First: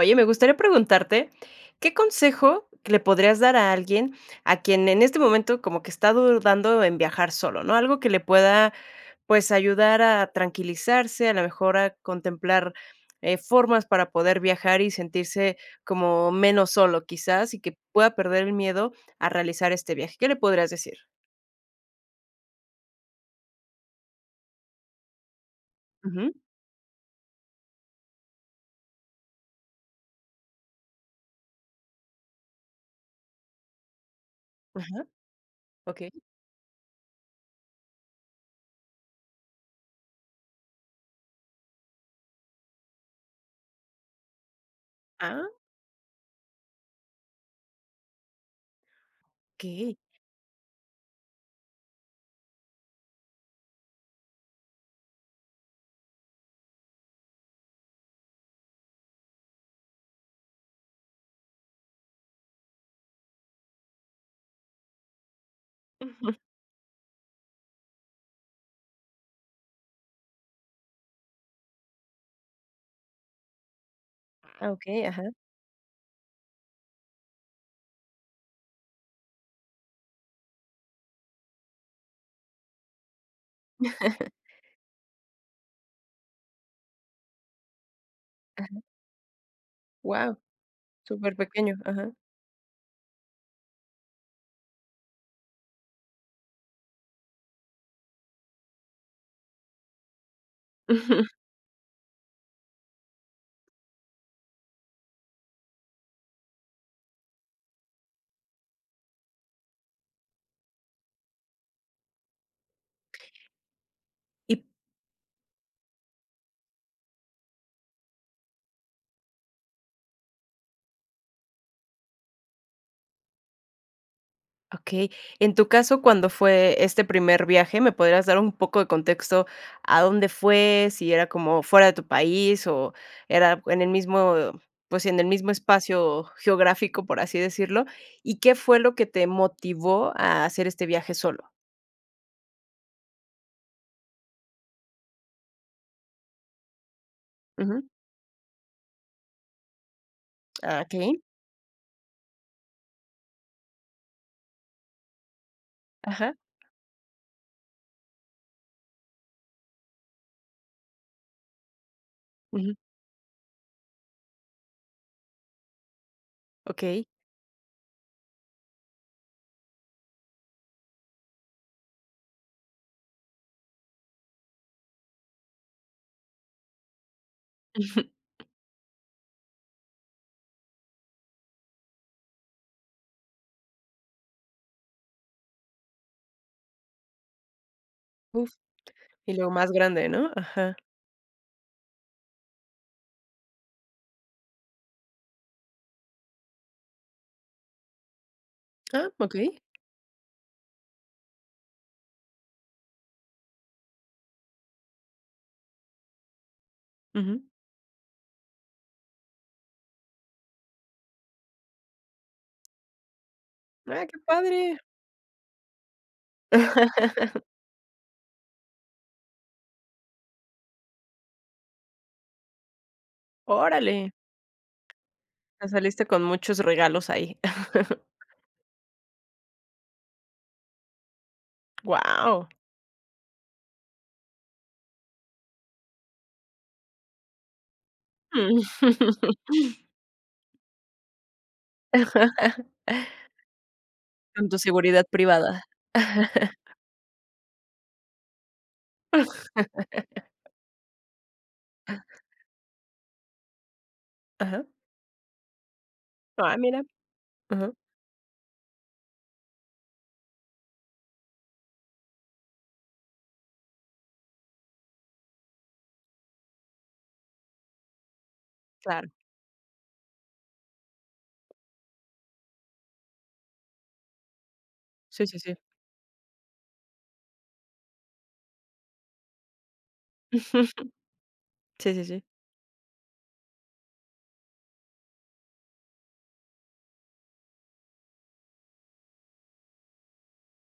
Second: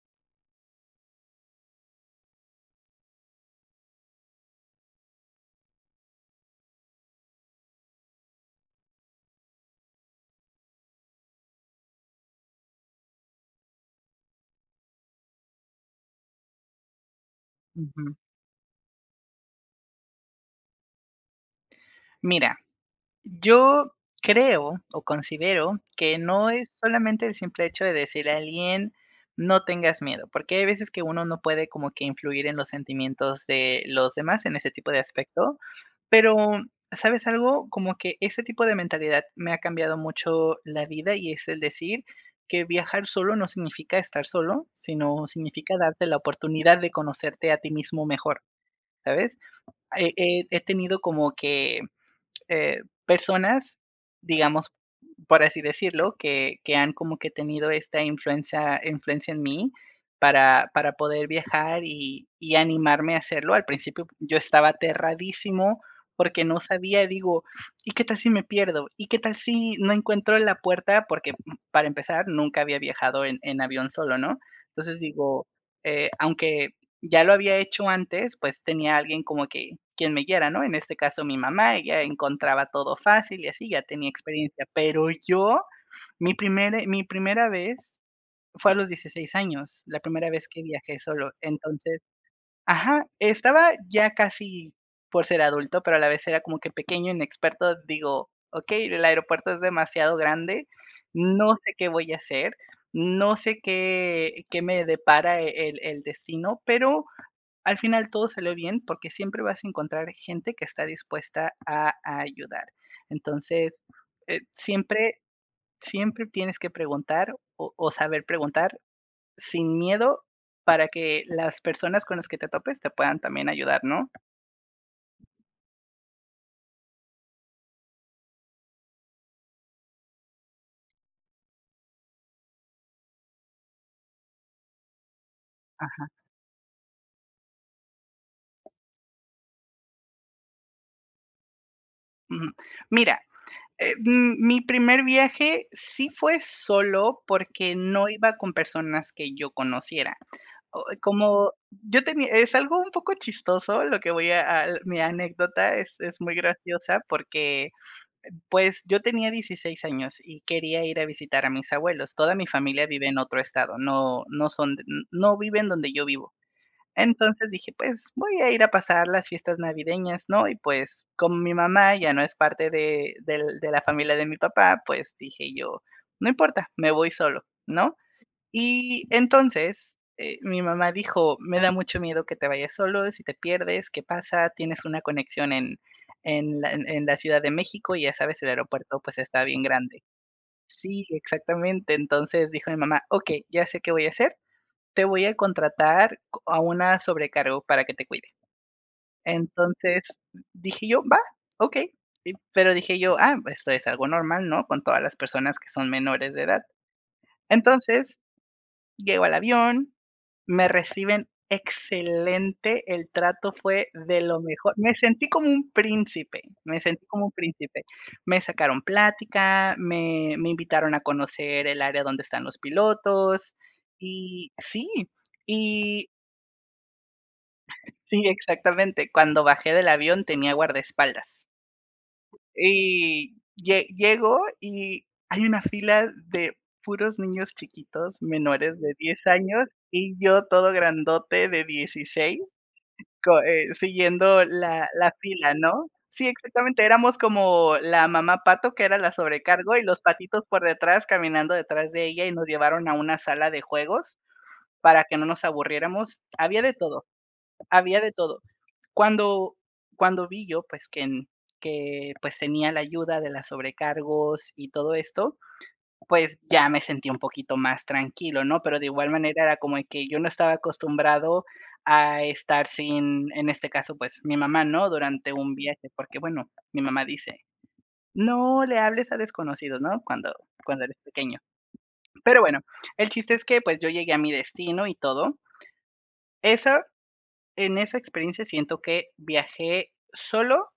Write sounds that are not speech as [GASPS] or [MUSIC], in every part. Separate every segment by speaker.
Speaker 1: Oye, me gustaría preguntarte, ¿qué consejo le podrías dar a alguien a quien en este momento como que está dudando en viajar solo, no?, algo que le pueda, pues, ayudar a tranquilizarse, a lo mejor a contemplar, eh, formas para poder viajar y sentirse como menos solo quizás, y que
Speaker 2: Ujú.
Speaker 1: pueda perder el miedo a realizar este viaje, ¿qué le podrías decir?
Speaker 2: Mira, yo creo o considero que
Speaker 1: Ujú.
Speaker 2: no es solamente el simple hecho de decirle a alguien no tengas miedo, porque hay veces que uno no puede como que influir en los sentimientos de los demás en ese tipo de
Speaker 1: Ajá.
Speaker 2: aspecto,
Speaker 1: Okey.
Speaker 2: pero, ¿sabes algo?, como que ese tipo de mentalidad me ha cambiado mucho la vida y es el decir que viajar solo no significa estar solo, sino
Speaker 1: Ah.
Speaker 2: significa darte la oportunidad de conocerte a ti mismo mejor, ¿sabes?,
Speaker 1: Okey.
Speaker 2: he he he tenido como que, eh, personas, digamos, por así decirlo, que que han como que tenido esta influencia influencia en mí, para para poder viajar y y animarme a hacerlo. Al principio, yo estaba aterradísimo
Speaker 1: Ujú.
Speaker 2: porque no sabía, digo, ¿y qué tal si me pierdo? ¿Y qué tal si no encuentro la puerta?, porque, uh, para empezar, nunca había viajado en en avión solo, ¿no?,
Speaker 1: Ah,
Speaker 2: entonces,
Speaker 1: okey, ajá.
Speaker 2: digo, eh, aunque ya lo había hecho antes, pues tenía alguien como que quien me guiara, ¿no?, en este caso, mi mamá, ella encontraba todo fácil y así, ya tenía
Speaker 1: [CHUCKLES]
Speaker 2: experiencia. Pero yo, mi primer mi primera vez fue a
Speaker 1: Ajá.
Speaker 2: los 16 años, la primera
Speaker 1: Guau,
Speaker 2: vez que viajé solo.
Speaker 1: superpequeño,
Speaker 2: Entonces,
Speaker 1: ajá.
Speaker 2: ajá, estaba ya casi por ser adulto, pero a la vez era como que pequeño, inexperto. Digo, okey, el aeropuerto es demasiado grande,
Speaker 1: Ujú.
Speaker 2: no sé qué voy a hacer, no sé qué qué me depara el el destino, pero al final todo salió bien porque siempre vas a encontrar gente que está dispuesta a ayudar. Entonces, eh, siempre siempre tienes que preguntar o o saber preguntar, sin miedo para que las personas con las que te topes te puedan también ayudar, ¿no?
Speaker 1: Okey. En tu caso, cuando fue este primer viaje, ¿me podrías dar un poco de contexto a dónde fue, si era como fuera de tu país, o era en el mismo, pues sí, en el mismo
Speaker 2: Ajá.
Speaker 1: espacio geográfico, por así decirlo, y qué fue lo que te motivó a hacer este viaje solo?
Speaker 2: Ujú, mira, eh, m mi primer viaje sí fue sólo porque
Speaker 1: Ujú.
Speaker 2: no iba con personas que yo conociera. O,
Speaker 1: Ah, okey.
Speaker 2: como yo tenía es algo un poco chistoso lo que voy a a, mi anécdota es es
Speaker 1: Ajá.
Speaker 2: muy graciosa porque, pues, yo tenía 16 años y quería ir a visitar a mis abuelos. Toda mi
Speaker 1: Ujú.
Speaker 2: familia vive en otro estado, no no son no viven donde yo vivo.
Speaker 1: Okey.
Speaker 2: Entonces, dije: "Pues, voy a ir a pasar las fiestas navideñas", ¿no?, y pues, con mi mamá ya no es parte de del de la familia de mi papá, pues, dije yo: "No importa, me voy solo", ¿no?,
Speaker 1: Ujú.
Speaker 2: y entonces, eh, mi mamá dijo: "Me da mucho miedo que te vayas solo, si te pierdes, ¿qué pasa?, tienes una conexión en en la en la Ciudad de México y ya sabes,
Speaker 1: Uf,
Speaker 2: el aeropuerto pues
Speaker 1: y
Speaker 2: está
Speaker 1: lo
Speaker 2: bien
Speaker 1: más
Speaker 2: grande".
Speaker 1: grande, ¿no? Ajá.
Speaker 2: Sí, exactamente. Entonces, dijo mi mamá: "Okey, ya sé qué voy a hacer, te voy a contratar co a una sobrecargo para que te cuide".
Speaker 1: Ah, okey.
Speaker 2: Entonces, dije yo: "Va, okey". Y pero dije yo: "Ah, esto es algo normal, ¿no?, con todas las personas que son menores de edad".
Speaker 1: Ujú.
Speaker 2: Entonces, llego al avión, me reciben excelente, el trato fue
Speaker 1: Ay, ¡qué
Speaker 2: de lo mejor.
Speaker 1: padre!
Speaker 2: Me sentí como un príncipe, me sentí como un
Speaker 1: [CHUCKLES]
Speaker 2: príncipe. Me sacaron plática, me me invitaron a conocer el área donde están los pilotos
Speaker 1: Órale.
Speaker 2: y sí
Speaker 1: Me
Speaker 2: y
Speaker 1: saliste con muchos regalos ahí. [CHUCKLES]
Speaker 2: sí, exactamente. Cuando bajé del avión tenía guardaespaldas.
Speaker 1: Guau.
Speaker 2: Y lle llego y hay una fila de puros niños chiquitos menores de 10 años
Speaker 1: [LAUGHS]
Speaker 2: y yo todo grandote de 16
Speaker 1: [LAUGHS]
Speaker 2: co e siguiendo
Speaker 1: Con tu
Speaker 2: la
Speaker 1: seguridad
Speaker 2: la fila
Speaker 1: privada.
Speaker 2: ¿no? Sí,
Speaker 1: [CHUCKLES]
Speaker 2: exactamente, éramos como la mamá pato, que era la sobrecargo y los patitos
Speaker 1: [LAUGHS]
Speaker 2: por detrás, caminando detrás de ella y nos llevaron a una sala de juegos
Speaker 1: Ajá.
Speaker 2: para que no nos aburriéramos.
Speaker 1: Ah,
Speaker 2: Había de
Speaker 1: mira.
Speaker 2: todo,
Speaker 1: Ajá.
Speaker 2: había de todo. Cuando cuando vi yo, pues, que que, pues, que tenía la ayuda de la sobrecargos y todo esto, pues, ya me sentí un poquito más tranquilo, ¿no?, pero de
Speaker 1: Claro.
Speaker 2: igual manera, era como que yo no estaba acostumbrado a estar sin, en este caso, pues, mi mamá, ¿no?,
Speaker 1: Si,
Speaker 2: durante
Speaker 1: si,
Speaker 2: un
Speaker 1: si.
Speaker 2: viaje, porque, bueno, mi mamá dice: "No le hables a desconocidos, ¿no?, cuando cuando eres pequeño".
Speaker 1: [GIGGLES] Si, si, si.
Speaker 2: Pero bueno, el chiste es que, pues, yo llegué a mi destino y todo. Eso en esa experiencia siento que viajé solo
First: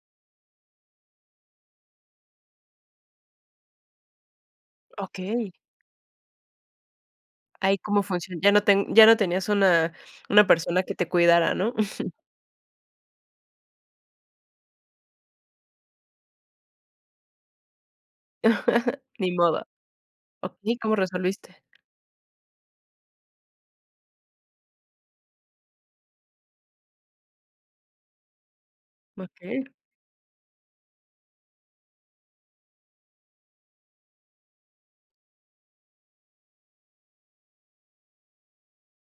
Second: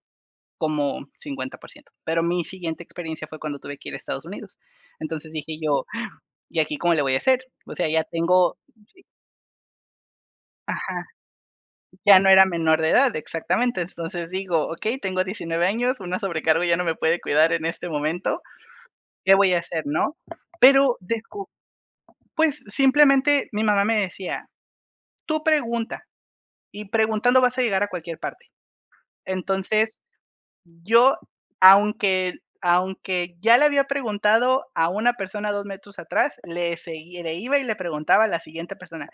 Speaker 2: como 50 %. Pero mi siguiente experiencia fue cuando tuve que ir a Estados Unidos. Entonces,
Speaker 1: Okey.
Speaker 2: dije yo: [GASPS] "¿Y aquí cómo le voy a hacer? O
Speaker 1: ¿Ahí
Speaker 2: sea,
Speaker 1: cómo
Speaker 2: ya
Speaker 1: funciona? Ya
Speaker 2: tengo
Speaker 1: no ten
Speaker 2: [UNINTELLIGIBLE]
Speaker 1: ya no tenías una una persona que
Speaker 2: Ajá.
Speaker 1: te cuidara, ¿no? [SCOFFS]
Speaker 2: Ya no era menor de edad, exactamente. Entonces, digo, okey, tengo 19 años, una sobrecargo ya no me puede cuidar en este momento,
Speaker 1: [CHUCKLES] Ni
Speaker 2: ¿qué voy a
Speaker 1: modo.
Speaker 2: hacer?, ¿no?
Speaker 1: Okey, ¿cómo
Speaker 2: Pero, descu
Speaker 1: resolviste?
Speaker 2: pues simplemente, mi mamá me decía: "Tú pregunta, y preguntando vas a llegar a cualquier parte".
Speaker 1: Okey.
Speaker 2: Entonces, yo, aunque aunque ya le había preguntado a una persona 2 metros atrás, le seguía le iba y le preguntaba a la siguiente persona:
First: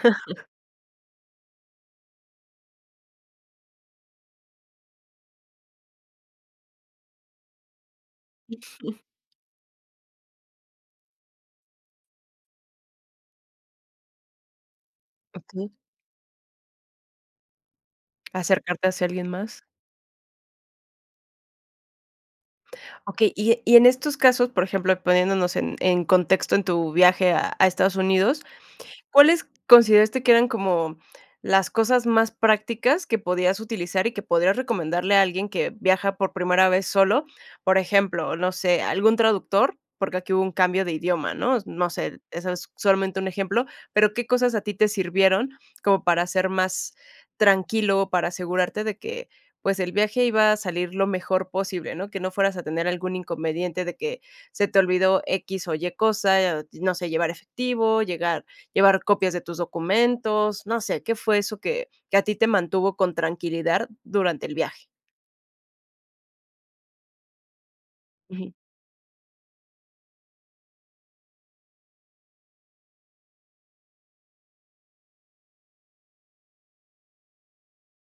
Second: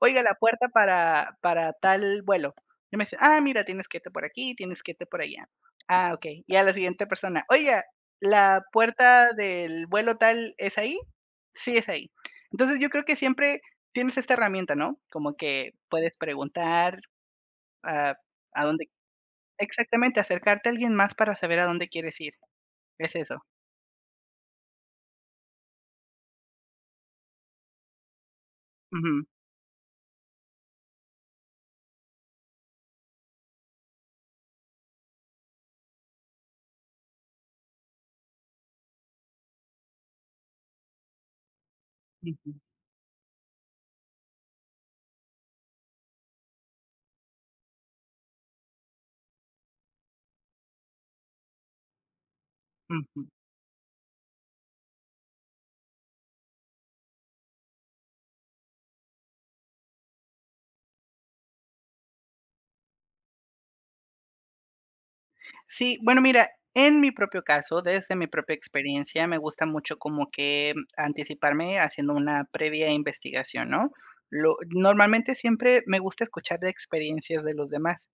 Speaker 2: "Oiga, la puerta para para tal vuelo", y me decían: "Ah, mira, tienes que irte por aquí, tienes que irte por allá". "Ah, okey". Y a la siguiente persona: "Oiga, ¿la
Speaker 1: [GIGGLES]
Speaker 2: puerta del vuelo tal es ahí? 'Sí, es ahí'". Entonces, yo creo que siempre tienes esa herramienta, ¿no?, como que
Speaker 1: Okey.
Speaker 2: puedes preguntar a a donde
Speaker 1: Acercarte hacia alguien más.
Speaker 2: Exactamente, acercarte a alguien más para saber a dónde quieres ir. Es
Speaker 1: Okey,
Speaker 2: eso.
Speaker 1: y e y en estos casos, por ejemplo, poniéndonos en en contexto en tu viaje a a Estados Unidos,
Speaker 2: Ujú
Speaker 1: ¿cuáles consideraste que eran como las cosas más prácticas que podías utilizar y que podrías recomendarle a alguien que viaja por primera vez solo? Por ejemplo, no sé, algún traductor, porque aquí hubo un cambio de idioma, ¿no? No sé, eso
Speaker 2: Ujú.
Speaker 1: es solamente un ejemplo, pero, ¿qué cosas a ti te sirvieron, como para hacer más tranquilo, para asegurarte de que, pues, el viaje iba a salir lo mejor posible, ¿no? Que no fueras a tener algún
Speaker 2: Ujú.
Speaker 1: inconveniente de que se te olvidó equis o ye cosa, eh, no sé, llevar efectivo, llegar llevar copias de tus documentos, no sé, ¿qué fue eso que que a ti te mantuvo con tranquilidad durante el viaje?
Speaker 2: Sí, bueno, mira, en mi propio caso, desde mi
Speaker 1: Ujú.
Speaker 2: propia experiencia, me gusta mucho como que anticiparme haciendo una previa investigación, ¿no? Lo normalmente, siempre me gusta escuchar de experiencias de los demás.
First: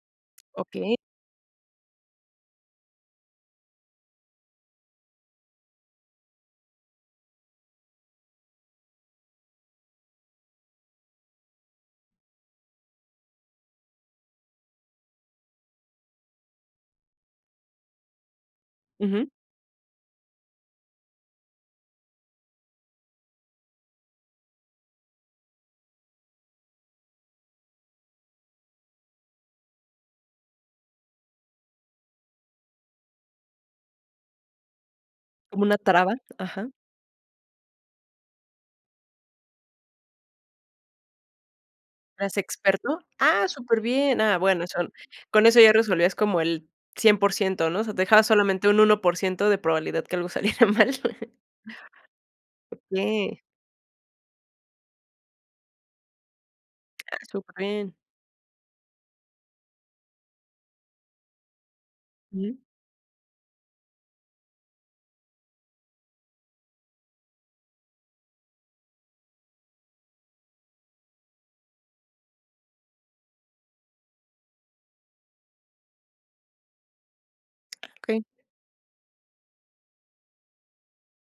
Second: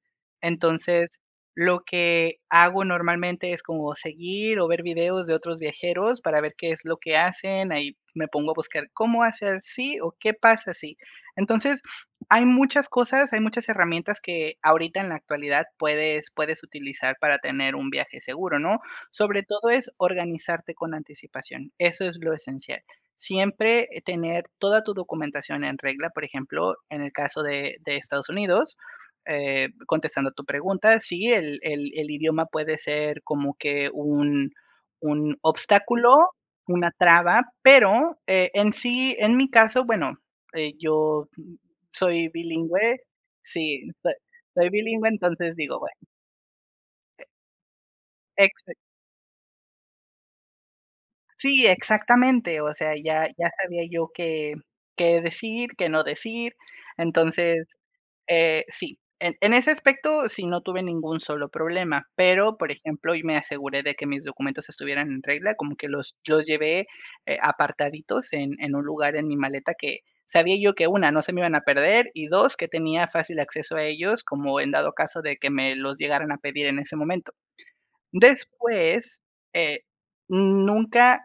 Speaker 1: Okey.
Speaker 2: Entonces, lo que hago normalmente es como seguir o ver videos de otros viajeros para ver qué es lo que hacen, ahí me pongo a buscar cómo hacer si o qué pasa si. Entonces, [SNIFFS] hay muchas cosas, hay muchas herramientas que ahorita en la actualidad puedes puedes utilizar para tener un viaje seguro, ¿no?
Speaker 1: Ujú.
Speaker 2: Sobre todo es organizarte con anticipación, eso es lo esencial. Siempre, eh, tener toda tu documentación en regla, por ejemplo, en el caso de de Estados Unidos, eh, contestando a tu pregunta, sí, el el el idioma puede ser como que un un
Speaker 1: Como una traba,
Speaker 2: obstáculo,
Speaker 1: ajá.
Speaker 2: una traba. Pero, eh, en sí en mi caso, bueno, eh, yo soy
Speaker 1: ¿Eras experto?
Speaker 2: bilingüe
Speaker 1: ¡Ah!,
Speaker 2: sí, soy
Speaker 1: superbién. Ah, bueno,
Speaker 2: soy
Speaker 1: son
Speaker 2: bilingüe,
Speaker 1: con
Speaker 2: entonces
Speaker 1: eso ya
Speaker 2: digo, bueno.
Speaker 1: resolvías como el cien
Speaker 2: Eh
Speaker 1: por ciento, ¿no? O sea, dejabas solamente
Speaker 2: Exac
Speaker 1: 1% de probabilidad que algo saliera mal. [CHUCKLES]
Speaker 2: Si, exactamente, o sea, ya
Speaker 1: Okey.
Speaker 2: ya sabía yo qué qué decir, qué no decir.
Speaker 1: [SMACKS LIPS] Ah,
Speaker 2: Entonces,
Speaker 1: superbién.
Speaker 2: eh, sí. En en ese aspecto, sí, no tuve ningún solo problema. Pero,
Speaker 1: Mm.
Speaker 2: por ejemplo, y me aseguré de que mis documentos estuvieran en regla, como que los los llevé, eh, apartaditos en en un lugar en mi maleta que sabía yo que, 1, no se me iban a perder y 2, que tenía fácil acceso a ellos, como en dado caso de que me los llegaran a pedir en ese momento.
Speaker 1: Okey.
Speaker 2: Después, eh, nunca,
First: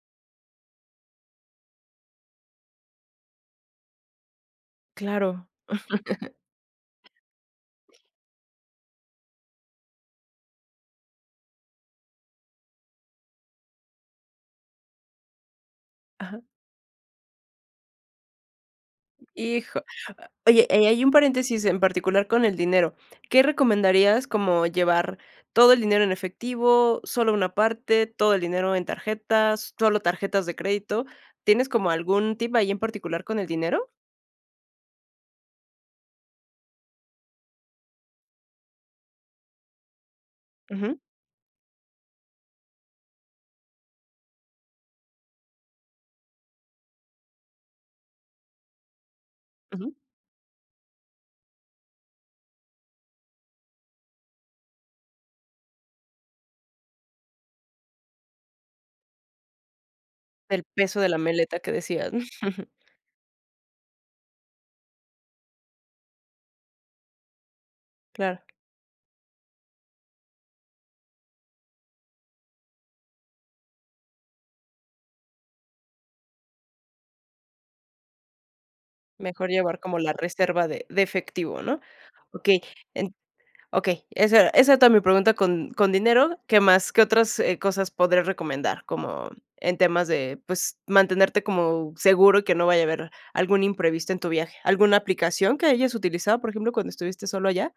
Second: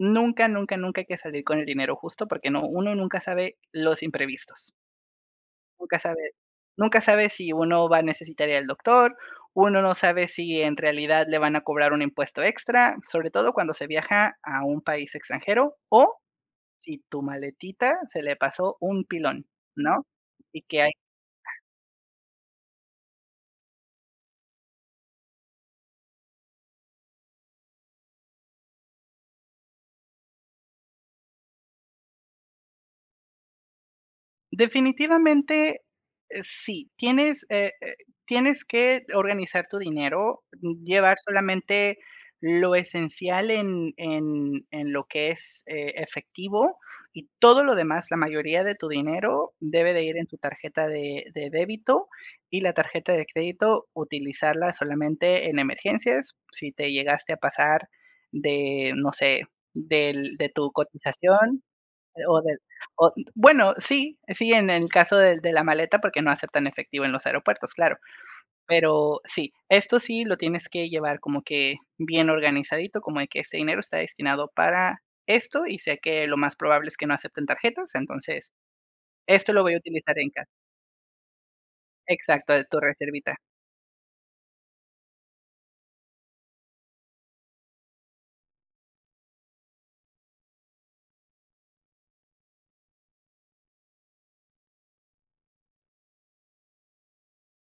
Speaker 2: nunca, nunca, nunca hay que salir con el dinero justo, porque no uno nunca sabe los imprevistos.
Speaker 1: Claro.
Speaker 2: Nunca sabe nunca sabe, si uno va
Speaker 1: [LAUGHS]
Speaker 2: a necesitar allá al doctor. Uno no sabe, si en realidad le van a cobrar un impuesto extra, sobre todo cuando se viaja a un país extranjero. O,
Speaker 1: Ajá.
Speaker 2: si tu maletita se le pasó un pilón,
Speaker 1: Hijole.
Speaker 2: ¿no? Y
Speaker 1: Oye,
Speaker 2: que
Speaker 1: eh,
Speaker 2: hay
Speaker 1: ahí un paréntesis, en particular con el dinero. ¿Qué recomendarías? Como llevar ¿Todo el dinero en efectivo, sólo una parte, todo el dinero en tarjetas, sólo tarjetas de crédito? ¿Tienes como, algún tip ahí, en particular con el dinero?
Speaker 2: Definitivamente, eh, sí. Tienes, eh, eh, tienes que organizar tu dinero.
Speaker 1: Ujú.
Speaker 2: Llevar solamente lo esencial, en en en lo que es, eh, efectivo. Y todo lo demás, la mayoría de tu dinero, debe
Speaker 1: Ujú.
Speaker 2: de ir en tu tarjeta de de débito. Y la tarjeta de crédito, utilizarla solamente en emergencias. Si te llegaste a pasar de, no sé, del De
Speaker 1: Del
Speaker 2: tu
Speaker 1: peso de la maleta
Speaker 2: cotización,
Speaker 1: que decías, m
Speaker 2: o de
Speaker 1: [GIGGLES]
Speaker 2: o, bueno, sí, sí, en en caso del de la maleta, porque no aceptan efectivo en los aeropuertos, claro.
Speaker 1: Claro.
Speaker 2: Pero sí, esto sí lo tienes que llevar como que, bien organizadito, como de que, ese dinero está destinado para esto, y sé que lo más probable es que no acepten tarjetas. Entonces,
Speaker 1: Mejor
Speaker 2: esto lo voy a
Speaker 1: llevar, como la
Speaker 2: utilizar en ca
Speaker 1: reserva de de efectivo, ¿no?
Speaker 2: Exacto,
Speaker 1: Okey,
Speaker 2: de tu
Speaker 1: en
Speaker 2: reservita.
Speaker 1: Okey, esa era esa tam mi pregunta con con dinero. ¿Qué más? ¿Qué otras, eh, cosas podrías recomendar? Como, en temas de Pues, mantenerte como seguro, y que no vaya a haber algún imprevisto en tu viaje. ¿Alguna aplicación que hayas utilizado, por ejemplo, cuando estuviste solo allá?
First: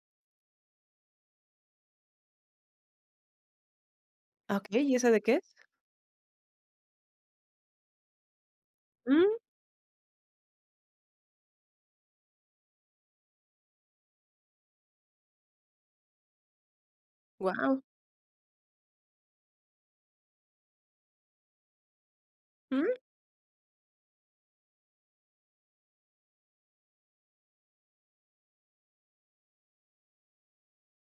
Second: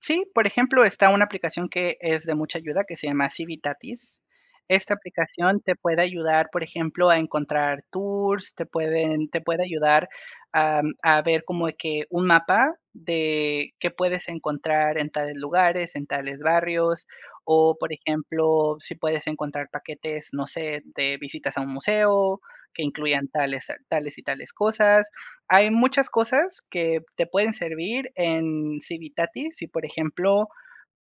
Speaker 2: Sí, por ejemplo, está una aplicación que es de mucha ayuda que se llama Civitatis,
Speaker 1: Okey,
Speaker 2: esta
Speaker 1: ¿y esa de qué es?
Speaker 2: aplicación te puede ayudar, por ejemplo, a encontrar tours, te pueden
Speaker 1: Mm.
Speaker 2: te puede ayudar a a ver como que un mapa de qué puedes encontrar en tales lugares, en tales barrios, o,
Speaker 1: Guau.
Speaker 2: por ejemplo, si puedes encontrar paquetes, no sé, de visitas a un museo, que
Speaker 1: Mm.
Speaker 2: incluyan tales, tales y tales cosas, hay muchas cosas que te pueden servir en Civitatis, si, por ejemplo,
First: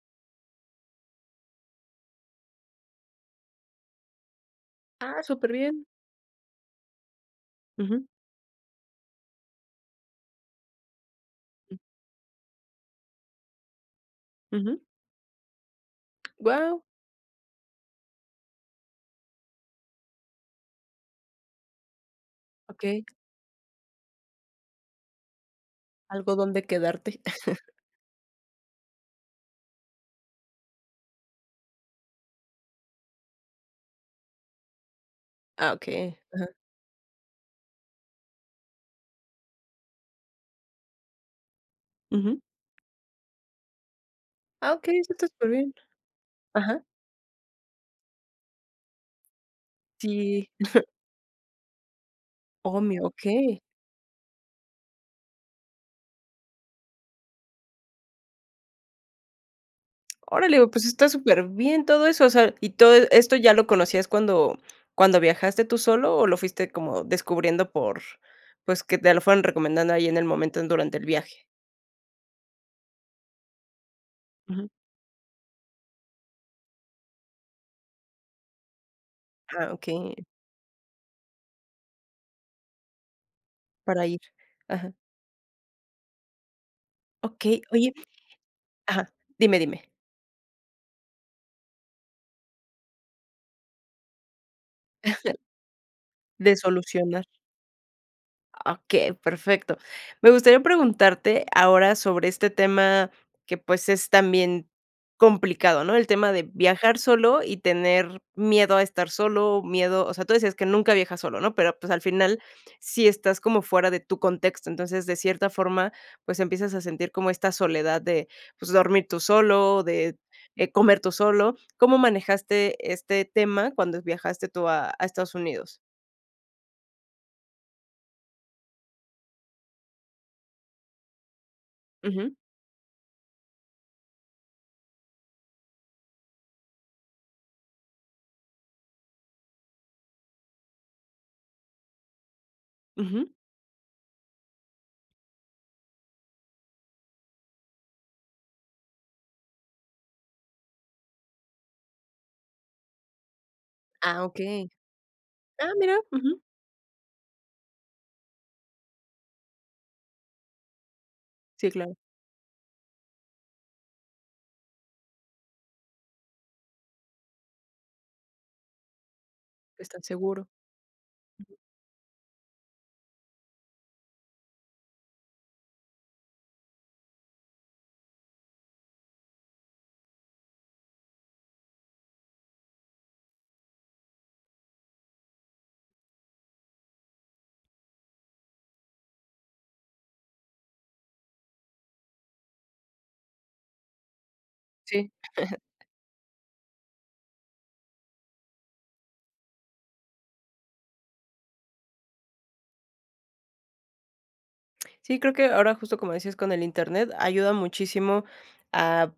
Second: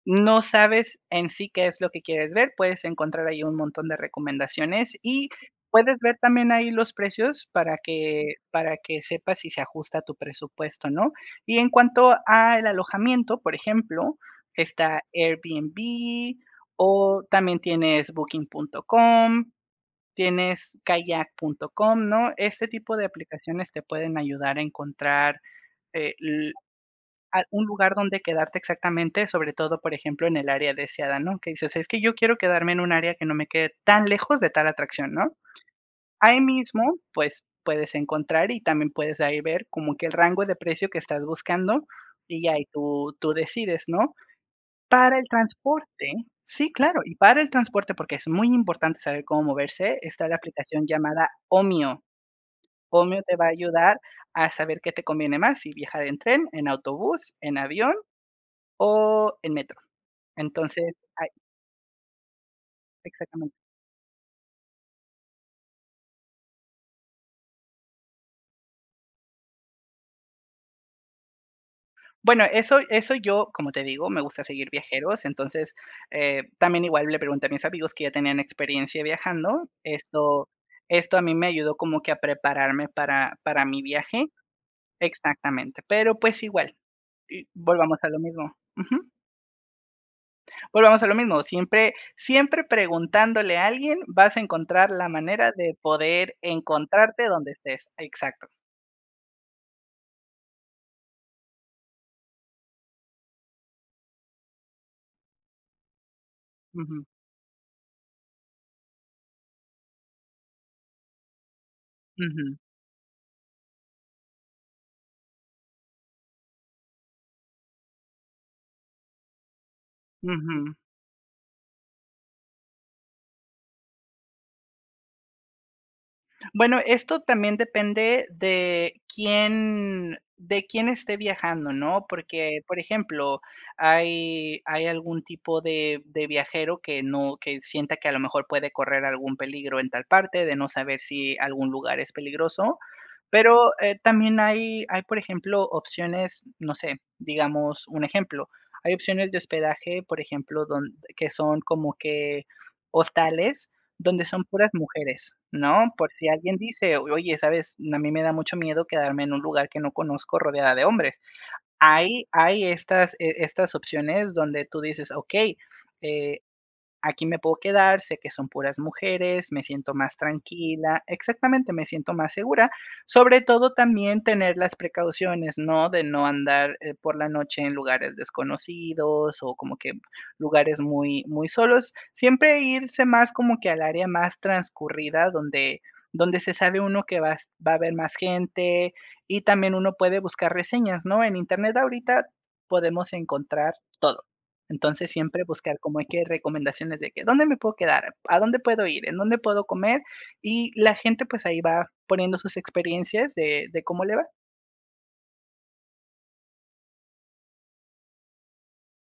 Speaker 2: no sabes en sí, qué es lo que quieres ver, puedes encontrar ahí un montón de recomendaciones
Speaker 1: Ah,
Speaker 2: y
Speaker 1: superbién.
Speaker 2: puedes ver también ahí los precios para
Speaker 1: Ujú.
Speaker 2: que para que sepas si se ajusta a tu presupuesto o no, y en cuanto al alojamiento, por ejemplo,
Speaker 1: Ujú.
Speaker 2: está Airbnb
Speaker 1: Guau.
Speaker 2: o también tienes Booking.com, tienes kayak.com, ¿no?, ese tipo
Speaker 1: Okey.
Speaker 2: de aplicaciones te pueden ayudar a encontrar
Speaker 1: Algo
Speaker 2: el,
Speaker 1: donde quedarte.
Speaker 2: a un
Speaker 1: [CHUCKLES]
Speaker 2: lugar donde quedarte exactamente, sobre todo, por ejemplo, en el área deseada, ¿no?, que dices: "Es que yo quiero quedarme en un área que no me quede tan lejos de tal atracción", ¿no?,
Speaker 1: Ah, okey,
Speaker 2: ahí
Speaker 1: ajá.
Speaker 2: mismo, pues, puedes encontrar y también puedes ahí ver como que el rango de precio que estás buscando
Speaker 1: Ujú.
Speaker 2: y ya ahí tú tú decides, ¿no?,
Speaker 1: Ah, okey, eso
Speaker 2: para el
Speaker 1: está superbién,
Speaker 2: transporte, sí,
Speaker 1: ajá.
Speaker 2: claro, y para el transporte, porque es muy importante saber cómo moverse, está la
Speaker 1: Sí.
Speaker 2: aplicación
Speaker 1: [CHUCKLES]
Speaker 2: llamada Omio.
Speaker 1: Omio,
Speaker 2: Omio te va a
Speaker 1: okey.
Speaker 2: ayudar a saber qué te conviene más, si viajar en tren, en autobús, en avión o en metro,
Speaker 1: Órale, pues,
Speaker 2: entonces
Speaker 1: está
Speaker 2: hay
Speaker 1: superbién todo eso, o sea, ¿y todo esto
Speaker 2: exactamente.
Speaker 1: ya lo conocías cuando cuando viajaste tú solo o lo fuiste como descubriendo por, pues, que te lo fueron recomendando ahí en el momento durante el viaje?
Speaker 2: Bueno, eso eso yo, como te digo, me gusta
Speaker 1: Mm.
Speaker 2: seguir viajeros. Entonces, eh, también igual le pregunté a mis amigos que ya tenían experiencia viajando.
Speaker 1: Ah, okey.
Speaker 2: Esto esto a mí me ayudó como que a prepararme para para mi
Speaker 1: Para ir.
Speaker 2: viaje
Speaker 1: Ajá.
Speaker 2: exactamente, pero, pues igual. Y
Speaker 1: Okey, oye
Speaker 2: volvamos a lo mismo.
Speaker 1: ajá.
Speaker 2: Ujú.
Speaker 1: Dime dime.
Speaker 2: Volvamos a lo mismo, siempre siempre preguntándole a alguien, vas a encontrar la
Speaker 1: [CHUCKLES]
Speaker 2: manera de poder
Speaker 1: De solucionar.
Speaker 2: encontrarte donde estés, exacto.
Speaker 1: Ah, okey, perfecto. Me gustaría preguntarte ahora sobre este tema que, pues, es también complicado, ¿no?, el tema de viajar
Speaker 2: Ujú.
Speaker 1: solo y tener miedo a estar solo, miedo, o sea, tú decías que nunca viajas solo, ¿no?, pero, pues, al final,
Speaker 2: Ujú.
Speaker 1: sí estás como fuera de tu contexto. Entonces, de cierta forma, pues, empiezas a sentir como esta soledad de, pues, dormir tú solo, de, eh,
Speaker 2: Ujú.
Speaker 1: comer tú solo, ¿cómo manejaste este tema cuando viajaste tú a a Estados Unidos?
Speaker 2: Bueno, esto también depende de quién de quién esté viajando, ¿no?,
Speaker 1: Ujú.
Speaker 2: porque, por ejemplo, hay hay algún tipo de de viajero que no que sienta que a lo mejor puede correr algún peligro en tal parte, de no saber si algún lugar es peligroso.
Speaker 1: Ujú.
Speaker 2: Pero, eh, también hay hay, por ejemplo, opciones, no sé, digamos, un ejemplo, hay opciones de hospedaje, por ejemplo, donde que son como que hostales
Speaker 1: Ah,
Speaker 2: donde son
Speaker 1: okey.
Speaker 2: puras mujeres,
Speaker 1: Ah,
Speaker 2: ¿no?,
Speaker 1: mira.
Speaker 2: por si
Speaker 1: Ujú.
Speaker 2: alguien dice: "Oye, ¿sabes?, A mí me da mucho miedo quedarme en un lugar que no conozco rodeada de hombres".
Speaker 1: Sí, claro.
Speaker 2: Hay hay estas estas opciones donde tú dices: "Okey, eh, aquí me puedo quedar, sé que son puras mujeres, me siento
Speaker 1: Están
Speaker 2: más
Speaker 1: seguro.
Speaker 2: tranquila". Exactamente, me siento más segura. Sobre todo, también tener las precauciones, ¿no?, de no andar por la noche en lugares desconocidos o como que lugares muy muy solos. Siempre irse más como que al área más transcurrida, donde donde se sabe uno que va va a haber más gente, y también uno puede buscar reseñas, ¿no?, en Internet ahorita podemos encontrar todo. Entonces,
Speaker 1: Sí.
Speaker 2: siempre buscar
Speaker 1: [LAUGHS]
Speaker 2: como hay que recomendaciones de que: ¿Dónde me puedo quedar?, ¿A dónde puedo ir?, ¿En dónde puedo comer? Y la gente, pues, ahí va poniendo sus experiencias de de cómo le va.
Speaker 1: Sí, creo que ahora justo, como decías, con el Internet, ayuda muchísimo a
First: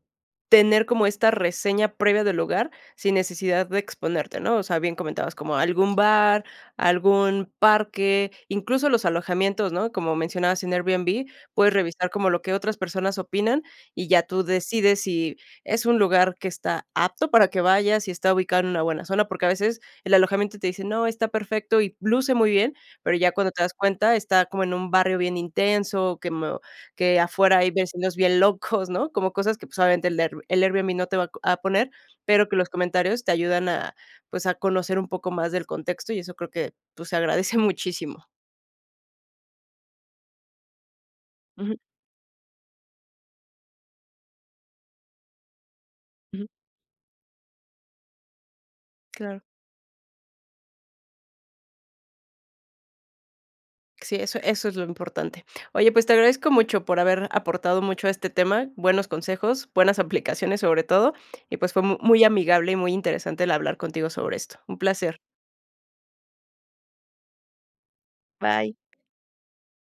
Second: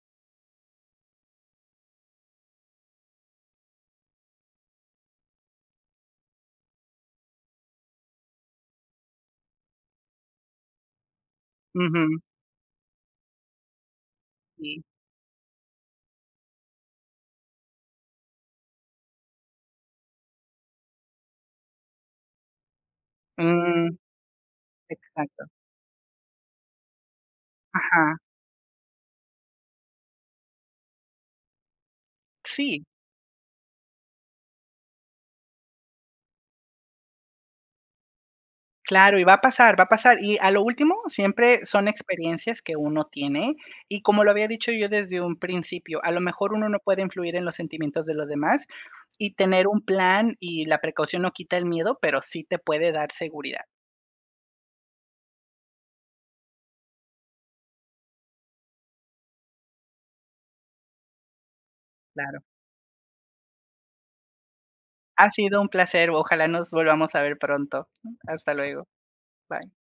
Speaker 1: tener como esta reseña previa del lugar, sin necesidad de exponerte, ¿no? O sea, bien comentabas, como algún bar, algún parque, incluso los alojamientos, ¿no? Como mencionabas en Airbnb, puedes revisar
Speaker 2: Ujú.
Speaker 1: como lo que otras personas opinan y ya tú
Speaker 2: Si.
Speaker 1: decides si es un lugar que está apto para que vayas si está ubicado en una buena zona. Porque a veces el alojamiento te dice: "No, está perfecto y luce muy bien", pero ya cuando te das
Speaker 2: Mm.
Speaker 1: cuenta, está como en un barrio bien
Speaker 2: Exacto.
Speaker 1: intenso, que mo que afuera hay vecinos
Speaker 2: Ajá.
Speaker 1: bien locos, [CHUCKLES] ¿no? Como cosas que, pues, obviamente el airb el Airbnb no te va a co a poner, pero que los
Speaker 2: Sí.
Speaker 1: comentarios te ayudan a, pues, a conocer un poco más del contexto y eso creo que, pues, se agradece muchísimo.
Speaker 2: Claro, y va a pasar va a pasar. Y a lo último, siempre
Speaker 1: Ujú.
Speaker 2: son experiencias que uno tiene, y como lo había dicho yo desde un principio, a lo
Speaker 1: Ujú.
Speaker 2: mejor uno no puede influir en los sentimientos de los demás, y
Speaker 1: Claro.
Speaker 2: tener un plan y la precaución no quita el miedo, pero sí te puede dar seguridad.
Speaker 1: Sí, eso eso es lo importante. Oye, pues, te agradezco mucho por haber aportado mucho a este tema, buenos consejos, buenas aplicaciones sobre todo y, pues, fue muy
Speaker 2: Claro.
Speaker 1: amigable y muy interesante el hablar contigo sobre esto. Un placer.
Speaker 2: Ha sido un placer. Ojalá nos volvamos a ver pronto. Hasta
Speaker 1: Bye.
Speaker 2: luego. Bye.